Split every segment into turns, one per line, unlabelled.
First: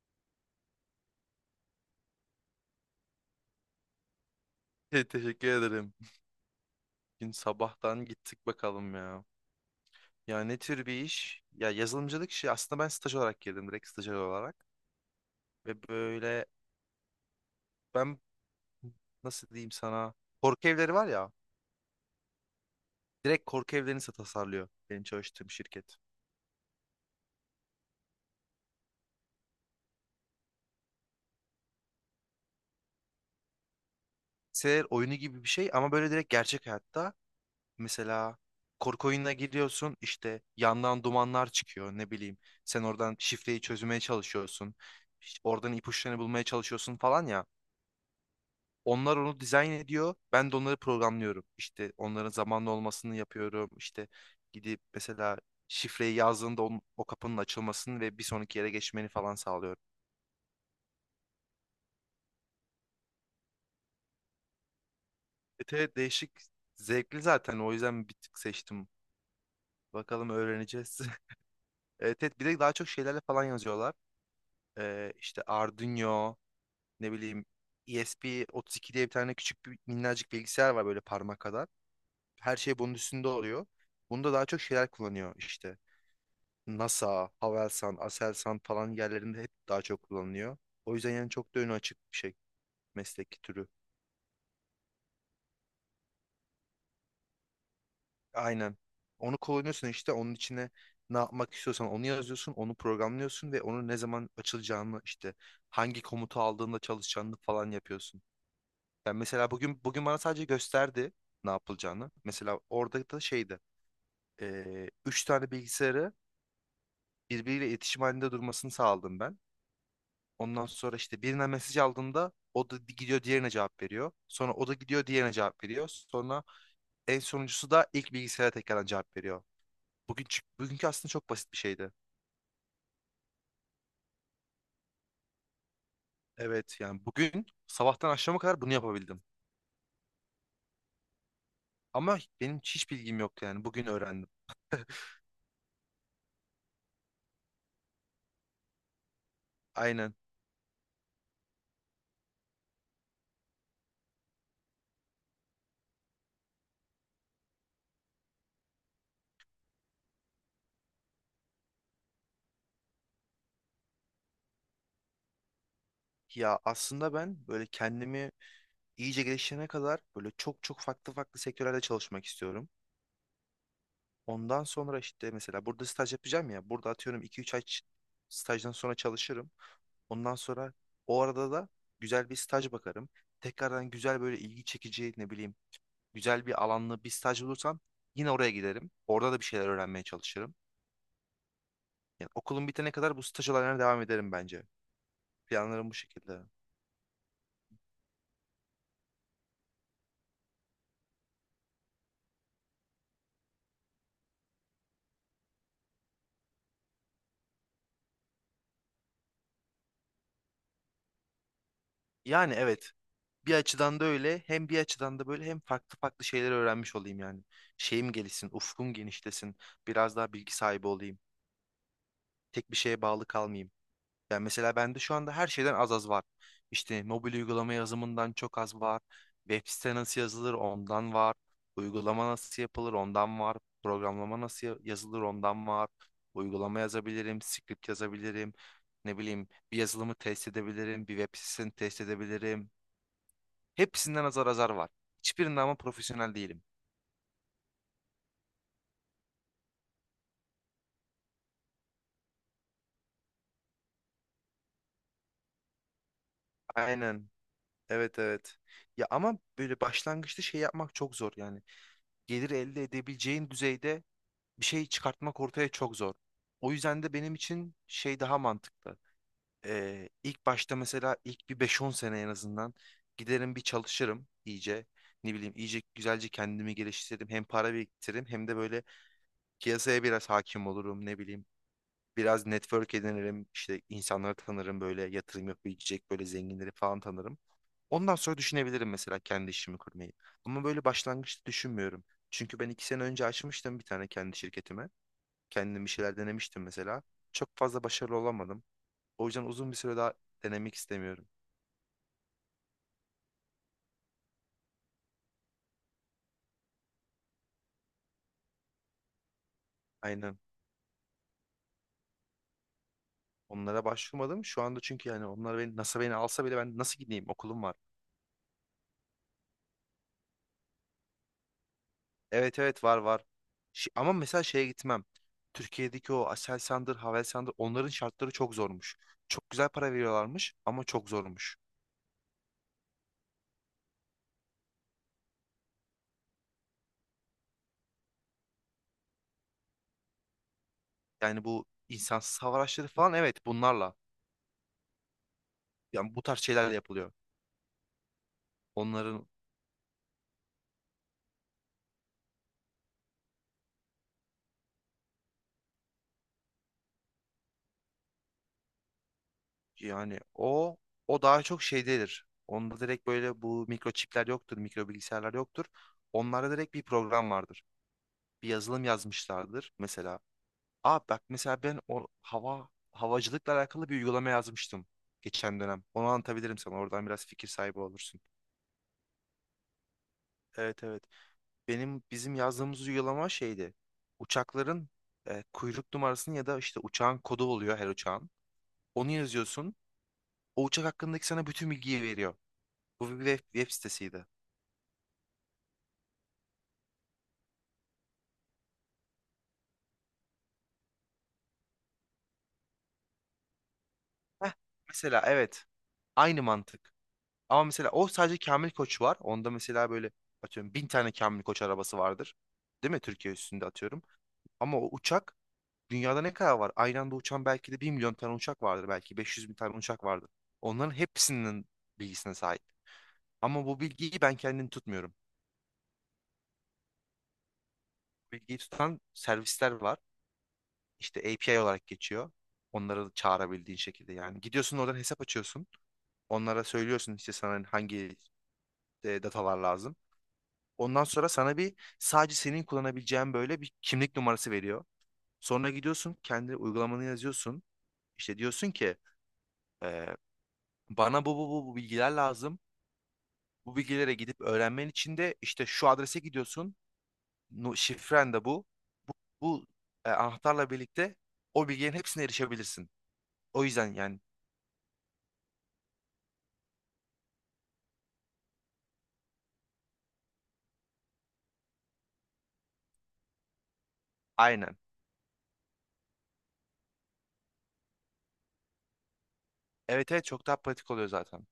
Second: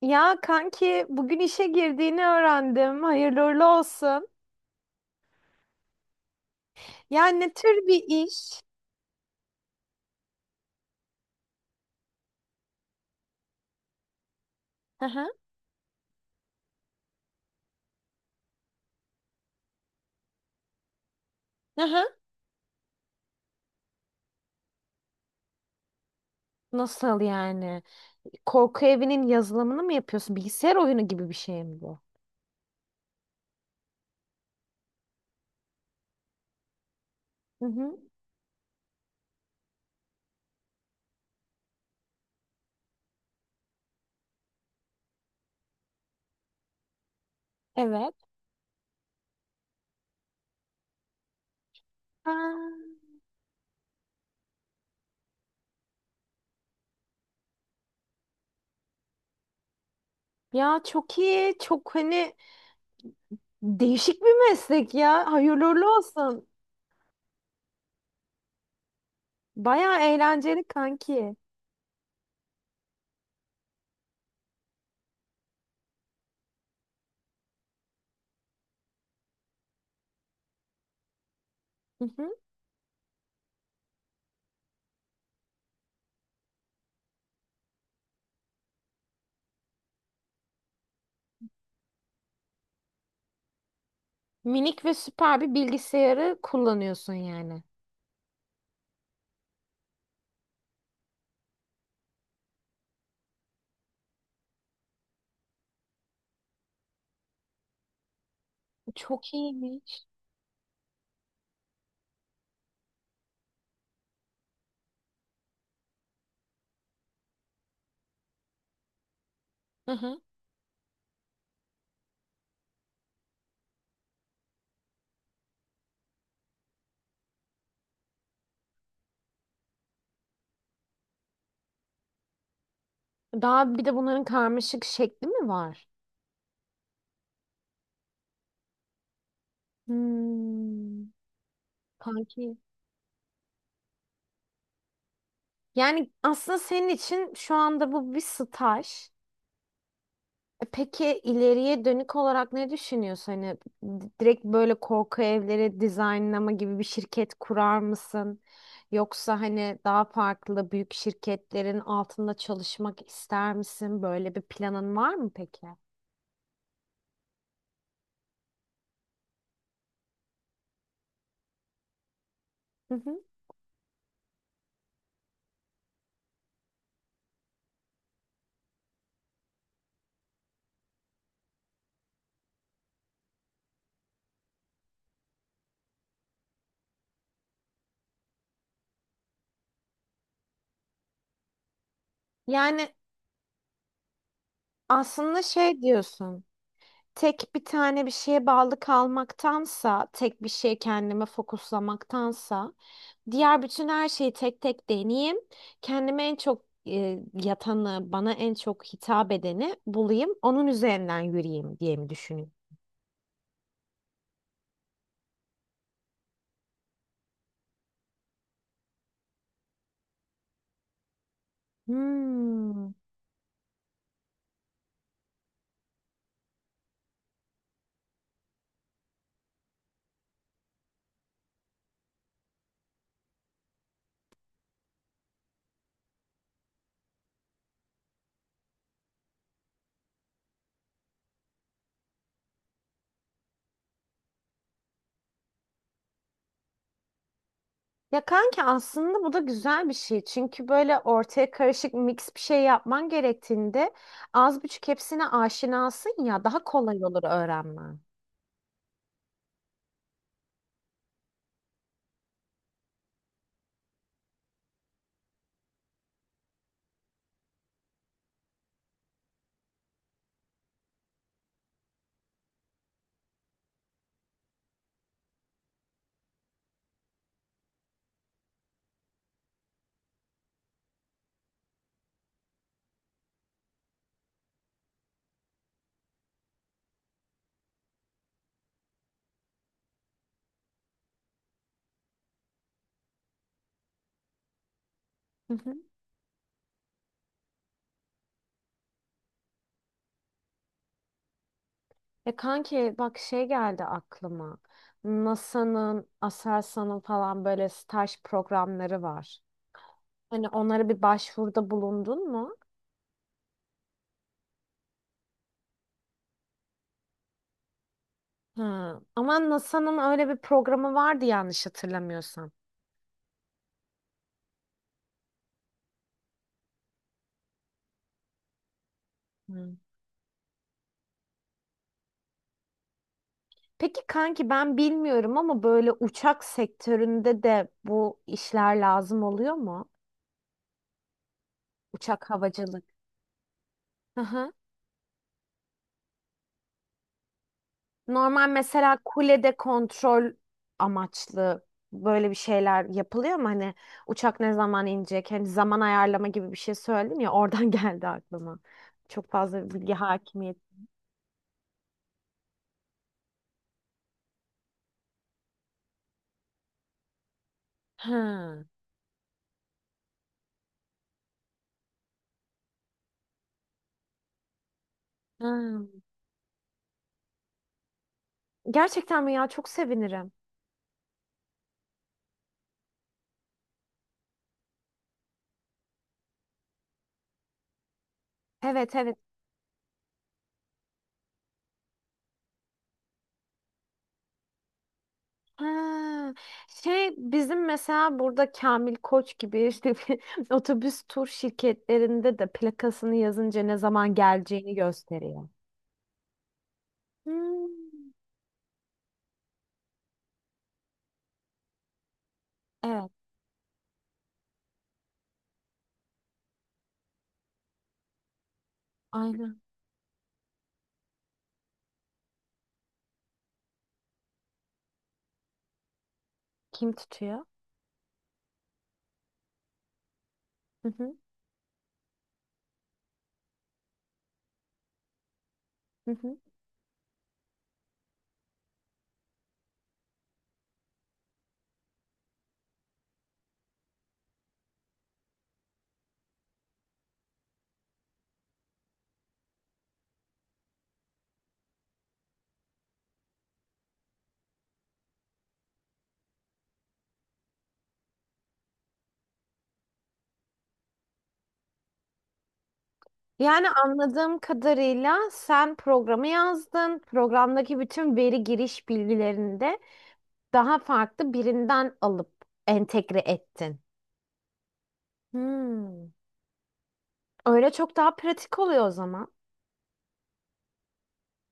Ya kanki bugün işe girdiğini öğrendim. Hayırlı uğurlu olsun.
Teşekkür ederim. Gün
Yani ne tür
sabahtan
bir
gittik
iş?
bakalım ya. Ya ne tür bir iş? Ya yazılımcılık işi aslında ben staj olarak girdim direkt stajyer olarak.
Hı hı.
Ve böyle ben nasıl diyeyim sana korku evleri var ya
Hı hı.
direkt korku evlerini tasarlıyor benim çalıştığım şirket.
Nasıl yani? Korku evinin yazılımını mı yapıyorsun? Bilgisayar oyunu gibi bir şey mi bu?
Bilgisayar oyunu gibi bir şey ama böyle direkt gerçek hayatta
Hı hı.
mesela korku oyununa giriyorsun işte yandan dumanlar çıkıyor ne bileyim sen oradan şifreyi çözmeye çalışıyorsun. İşte oradan ipuçlarını bulmaya çalışıyorsun falan ya.
Evet.
Onlar onu dizayn ediyor. Ben de onları programlıyorum. İşte onların zamanlı
Ha.
olmasını yapıyorum. İşte gidip mesela şifreyi yazdığında o kapının açılmasını ve bir sonraki yere geçmeni falan sağlıyorum.
Ya çok iyi. Çok hani değişik bir meslek ya. Hayırlı
Evet,
uğurlu
evet değişik.
olsun.
Zevkli zaten. O yüzden bir tık seçtim.
Baya
Bakalım
eğlenceli
öğreneceğiz.
kanki.
Evet, evet bir de daha çok şeylerle falan yazıyorlar. İşte Arduino, ne bileyim ESP32 diye bir tane küçük bir minnacık bilgisayar var böyle parmak kadar.
Hı hı.
Her şey bunun üstünde oluyor. Bunda daha çok şeyler kullanıyor işte. NASA, Havelsan, Aselsan falan yerlerinde hep daha çok kullanılıyor. O yüzden yani çok da önü açık bir şey meslek türü.
Minik ve süper bir bilgisayarı kullanıyorsun yani.
Aynen. Onu kullanıyorsun işte onun içine ne yapmak istiyorsan onu yazıyorsun, onu programlıyorsun ve onun ne zaman açılacağını işte hangi komutu aldığında çalışacağını falan yapıyorsun. Yani
Çok
mesela bugün
iyiymiş.
bana sadece gösterdi ne yapılacağını. Mesela orada da şeydi. 3 tane bilgisayarı birbiriyle iletişim halinde durmasını sağladım ben. Ondan sonra işte birine mesaj aldığında o da gidiyor diğerine cevap veriyor. Sonra o da gidiyor diğerine cevap veriyor. Sonra en sonuncusu da ilk bilgisayara tekrardan cevap veriyor. Bugünkü aslında çok basit bir şeydi.
Daha bir de bunların karmaşık şekli mi var?
Evet yani bugün sabahtan akşama kadar bunu yapabildim.
Hmm,
Ama
kanki.
benim hiç bilgim yoktu yani bugün öğrendim.
Yani aslında senin için şu anda bu bir staj.
Aynen.
E peki ileriye dönük olarak ne düşünüyorsun? Hani direkt böyle korku evleri dizaynlama gibi bir şirket kurar mısın? Yoksa hani daha farklı büyük şirketlerin altında çalışmak ister misin? Böyle bir planın var mı peki?
Ya aslında ben böyle kendimi iyice geliştirene kadar böyle çok çok farklı farklı sektörlerde çalışmak istiyorum.
Hı hı.
Ondan sonra işte mesela burada staj yapacağım ya. Burada atıyorum 2-3 ay stajdan sonra çalışırım. Ondan sonra o arada da güzel bir staj bakarım. Tekrardan güzel böyle ilgi çekici ne bileyim güzel bir alanlı bir staj bulursam yine oraya giderim. Orada da bir şeyler öğrenmeye çalışırım. Yani okulum bitene
Yani
kadar bu staj olaylarına devam ederim bence.
aslında şey
Planlarım bu şekilde.
diyorsun. Tek bir tane bir şeye bağlı kalmaktansa, tek bir şeye kendime fokuslamaktansa, diğer bütün her şeyi tek tek deneyeyim. Kendime en çok yatanı, bana en çok hitap edeni bulayım. Onun üzerinden yürüyeyim diye mi düşünüyorum?
Yani evet bir açıdan da öyle hem bir açıdan da böyle hem farklı farklı şeyler öğrenmiş olayım yani. Şeyim gelişsin, ufkum genişlesin, biraz daha bilgi sahibi olayım. Tek bir
Hmm.
şeye bağlı kalmayayım. Yani mesela bende şu anda her şeyden az az var. İşte mobil uygulama yazımından çok az var. Web site nasıl yazılır ondan var. Uygulama nasıl yapılır ondan var. Programlama nasıl yazılır ondan var. Uygulama yazabilirim, script yazabilirim. Ne bileyim bir yazılımı test edebilirim, bir web sitesini test edebilirim. Hepsinden azar azar var. Hiçbirinde ama profesyonel değilim.
Ya kanki aslında bu da güzel bir şey. Çünkü böyle ortaya karışık mix bir şey yapman gerektiğinde az buçuk hepsine aşinasın ya daha kolay olur
Aynen.
öğrenmen.
Evet, evet. Ya ama böyle başlangıçta şey yapmak çok zor yani. Gelir elde edebileceğin düzeyde bir şey çıkartmak ortaya çok zor. O yüzden de benim için şey daha mantıklı. İlk başta mesela ilk bir 5-10 sene en azından giderim bir çalışırım iyice. Ne bileyim iyice güzelce kendimi geliştiririm. Hem para biriktiririm hem de böyle piyasaya biraz hakim olurum ne bileyim. Biraz network edinirim işte insanları tanırım böyle yatırım yapabilecek böyle zenginleri falan tanırım. Ondan sonra düşünebilirim mesela kendi işimi kurmayı. Ama böyle başlangıçta düşünmüyorum. Çünkü ben 2 sene önce açmıştım bir tane kendi şirketimi. Kendim bir şeyler denemiştim mesela. Çok fazla başarılı olamadım. O yüzden uzun bir süre daha denemek istemiyorum.
E kanki bak şey geldi aklıma. NASA'nın, Aselsan'ın falan böyle staj programları var.
Aynen.
Hani onlara bir başvuruda bulundun mu?
Onlara başvurmadım. Şu anda çünkü yani onlar beni, NASA beni alsa bile ben nasıl gideyim? Okulum var.
Ha. Ama NASA'nın öyle bir programı vardı yanlış hatırlamıyorsam.
Evet evet var var. Ama mesela şeye gitmem. Türkiye'deki o Aselsan'dır, Havelsan'dır onların şartları çok zormuş. Çok güzel
Hı.
para veriyorlarmış ama çok zormuş.
Peki kanki ben bilmiyorum ama böyle uçak sektöründe de bu işler lazım oluyor mu?
Yani bu
Uçak
insansız hava
havacılık.
araçları falan evet bunlarla. Yani bu tarz şeylerle yapılıyor.
Normal mesela
Onların
kulede kontrol amaçlı böyle bir şeyler yapılıyor mu? Hani uçak ne zaman inecek? Hani zaman ayarlama gibi bir şey söyledim ya oradan geldi aklıma. Çok fazla bilgi
Yani
hakimiyet.
o daha çok şeydedir. Onda direkt böyle bu mikroçipler yoktur, mikro bilgisayarlar yoktur. Onlarda direkt bir program vardır. Bir
Ha,
yazılım yazmışlardır mesela. Aa bak mesela ben o havacılıkla alakalı bir uygulama yazmıştım geçen dönem.
ha.
Onu anlatabilirim sana. Oradan biraz fikir sahibi olursun.
Gerçekten mi ya? Çok sevinirim.
Evet, evet. Bizim yazdığımız uygulama şeydi. Uçakların kuyruk numarasını ya da işte uçağın kodu oluyor her uçağın.
Evet
Onu
evet.
yazıyorsun. O uçak hakkındaki sana bütün bilgiyi veriyor. Bu bir web sitesiydi.
Ha. Şey bizim mesela burada Kamil Koç gibi işte bir otobüs tur şirketlerinde de plakasını yazınca ne zaman
Heh,
geleceğini
mesela
gösteriyor.
evet. Aynı mantık. Ama mesela o
Hmm.
sadece Kamil Koç var. Onda mesela böyle atıyorum 1.000 tane Kamil Koç arabası vardır. Değil mi?
Evet,
Türkiye üstünde atıyorum. Ama o uçak dünyada ne kadar var? Aynı anda uçan belki de 1 milyon tane uçak vardır. Belki beş yüz bin
aynen.
tane uçak vardır. Onların hepsinin bilgisine sahip. Ama bu bilgiyi ben kendim tutmuyorum.
Kim tutuyor?
Bilgiyi tutan servisler var.
Hı hı,
İşte API olarak geçiyor. Onları çağırabildiğin şekilde yani. Gidiyorsun oradan hesap açıyorsun.
hı hı.
Onlara söylüyorsun işte sana hangi datalar lazım. Ondan sonra sana bir sadece senin kullanabileceğin böyle bir kimlik numarası veriyor. Sonra gidiyorsun kendi uygulamanı yazıyorsun. İşte diyorsun ki e, bana bu bilgiler lazım. Bu bilgilere gidip öğrenmen için de işte şu adrese gidiyorsun. Şifren de bu. Bu anahtarla birlikte o bilgilerin hepsine erişebilirsin. O
Yani
yüzden yani
anladığım kadarıyla sen programı yazdın. Programdaki bütün veri giriş bilgilerini de daha farklı birinden alıp entegre ettin.
aynen.
Hmm. Öyle çok daha pratik oluyor o zaman.
Evet evet çok daha pratik oluyor zaten.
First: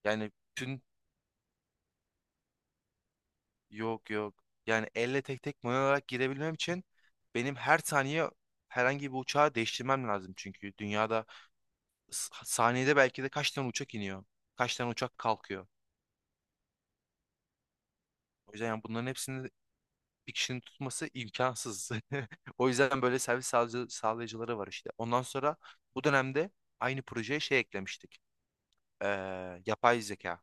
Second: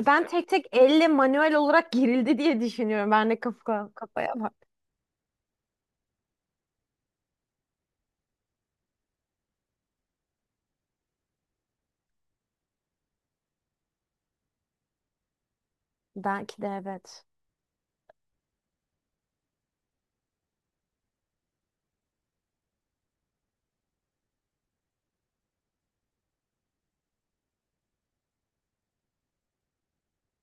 Ben
Yani
tek tek
tüm
elle manuel olarak girildi diye düşünüyorum. Ben de
Yok,
kafaya
yok.
bak.
Yani elle tek tek manuel olarak girebilmem için benim her saniye herhangi bir uçağı değiştirmem lazım çünkü dünyada saniyede belki de kaç tane uçak iniyor, kaç tane uçak kalkıyor.
Belki de evet.
O yüzden yani bunların hepsini bir kişinin tutması imkansız. O yüzden böyle servis sağlayıcıları var işte. Ondan sonra bu dönemde aynı projeye şey eklemiştik. Ee, Yapay zeka.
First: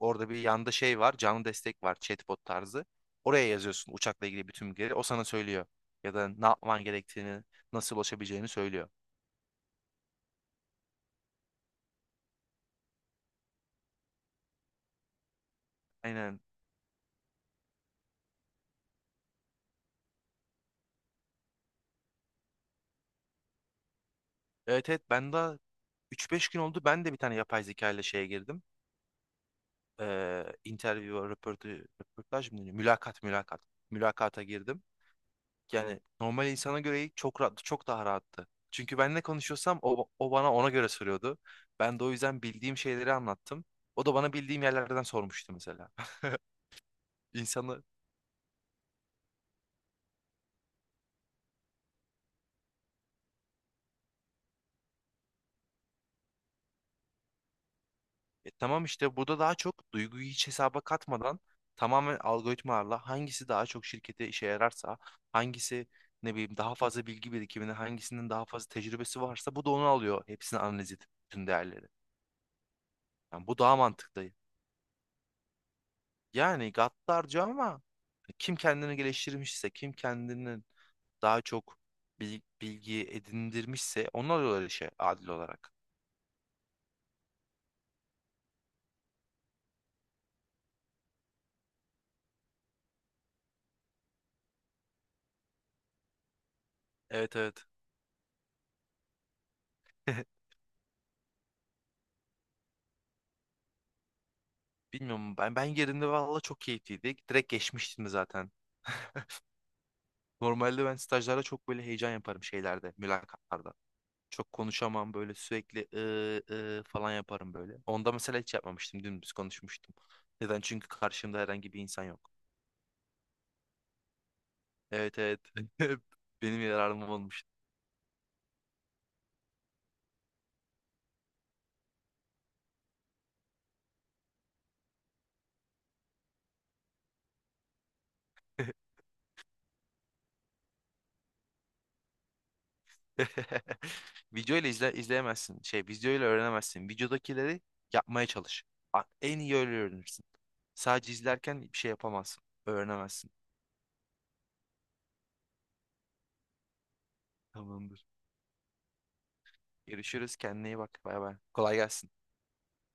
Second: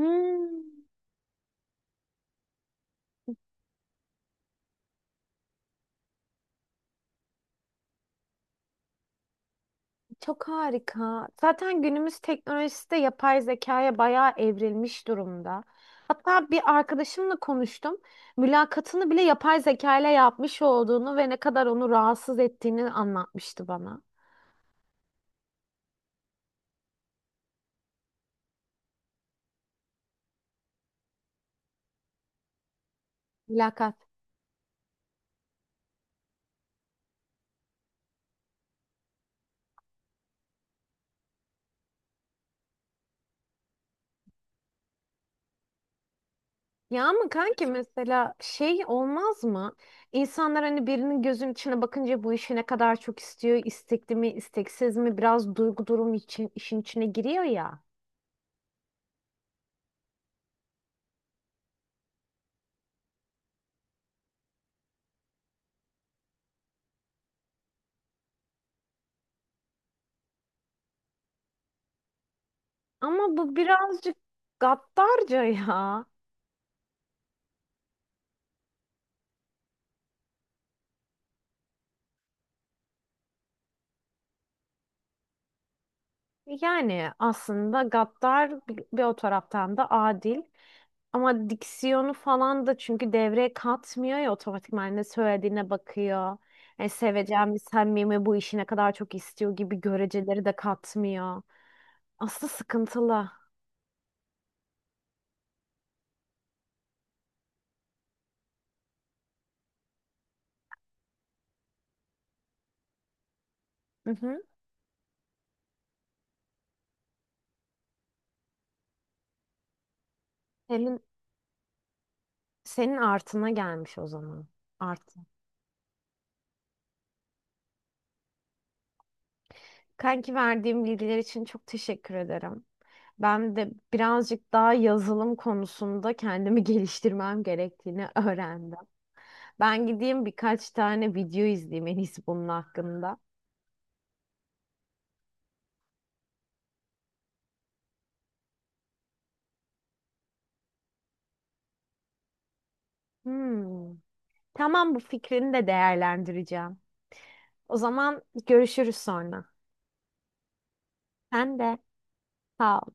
Orada bir yanda şey var, canlı destek var, chatbot tarzı. Oraya yazıyorsun uçakla ilgili bütün bilgileri. O sana söylüyor. Ya da ne yapman gerektiğini, nasıl ulaşabileceğini söylüyor.
Çok harika. Zaten günümüz teknolojisi de yapay zekaya bayağı evrilmiş durumda.
Aynen.
Hatta bir arkadaşımla konuştum. Mülakatını bile yapay zeka ile yapmış olduğunu ve ne kadar onu rahatsız ettiğini anlatmıştı bana.
Evet evet ben daha 3-5 gün oldu. Ben de bir tane yapay zeka ile şeye girdim. Interview, röportaj mı deniyor? Mülakat, mülakat.
Mülakat.
Mülakata girdim. Yani normal insana göre çok rahat, çok daha rahattı. Çünkü ben ne konuşuyorsam o bana ona göre soruyordu. Ben de o yüzden bildiğim şeyleri anlattım. O da bana bildiğim yerlerden sormuştu mesela.
Ya ama kanki
İnsanı
mesela şey olmaz mı? İnsanlar hani birinin gözünün içine bakınca bu işi ne kadar çok istiyor, istekli mi, isteksiz mi biraz duygu durum için işin içine giriyor ya.
E, tamam işte burada daha çok duyguyu hiç hesaba katmadan tamamen algoritmalarla hangisi daha çok şirkete işe yararsa, hangisi ne bileyim daha fazla bilgi birikimini, hangisinin daha fazla tecrübesi varsa bu da onu alıyor. Hepsini analiz edip bütün değerleri.
Ama
Yani
bu
bu daha
birazcık
mantıklı.
gaddarca ya.
Yani gaddarca ama kim kendini geliştirmişse, kim kendini daha çok bilgi edindirmişse onu alıyorlar işe adil olarak.
Yani aslında gaddar bir o taraftan da adil ama diksiyonu falan da çünkü devreye katmıyor ya otomatikman ne söylediğine bakıyor. Yani
Evet,
seveceğim mi
evet.
samimi bu işi ne kadar çok istiyor gibi göreceleri de katmıyor. Aslında sıkıntılı.
Bilmiyorum ben yerinde valla çok keyifliydi. Direkt geçmiştim de zaten. Normalde ben stajlarda çok böyle heyecan yaparım şeylerde, mülakatlarda.
Hı hı.
Çok konuşamam böyle sürekli falan yaparım böyle. Onda mesela hiç yapmamıştım. Dümdüz konuşmuştum. Neden? Çünkü
Senin,
karşımda herhangi bir insan yok.
senin artına gelmiş o zaman. Artı.
Evet, evet. Benim yararım olmuş.
Kanki verdiğim bilgiler için çok teşekkür ederim. Ben de birazcık daha yazılım konusunda kendimi geliştirmem gerektiğini öğrendim. Ben gideyim birkaç tane video izleyeyim en iyisi bunun hakkında.
Video ile izleyemezsin. Şey video ile öğrenemezsin. Videodakileri yapmaya çalış. En iyi öyle öğrenirsin. Sadece izlerken bir şey yapamazsın. Öğrenemezsin.
Hmm. Tamam bu fikrini de değerlendireceğim. O
Tamamdır.
zaman görüşürüz sonra.
Görüşürüz. Kendine iyi bak. Bay bay.
Sen
Kolay
de
gelsin.
sağ ol.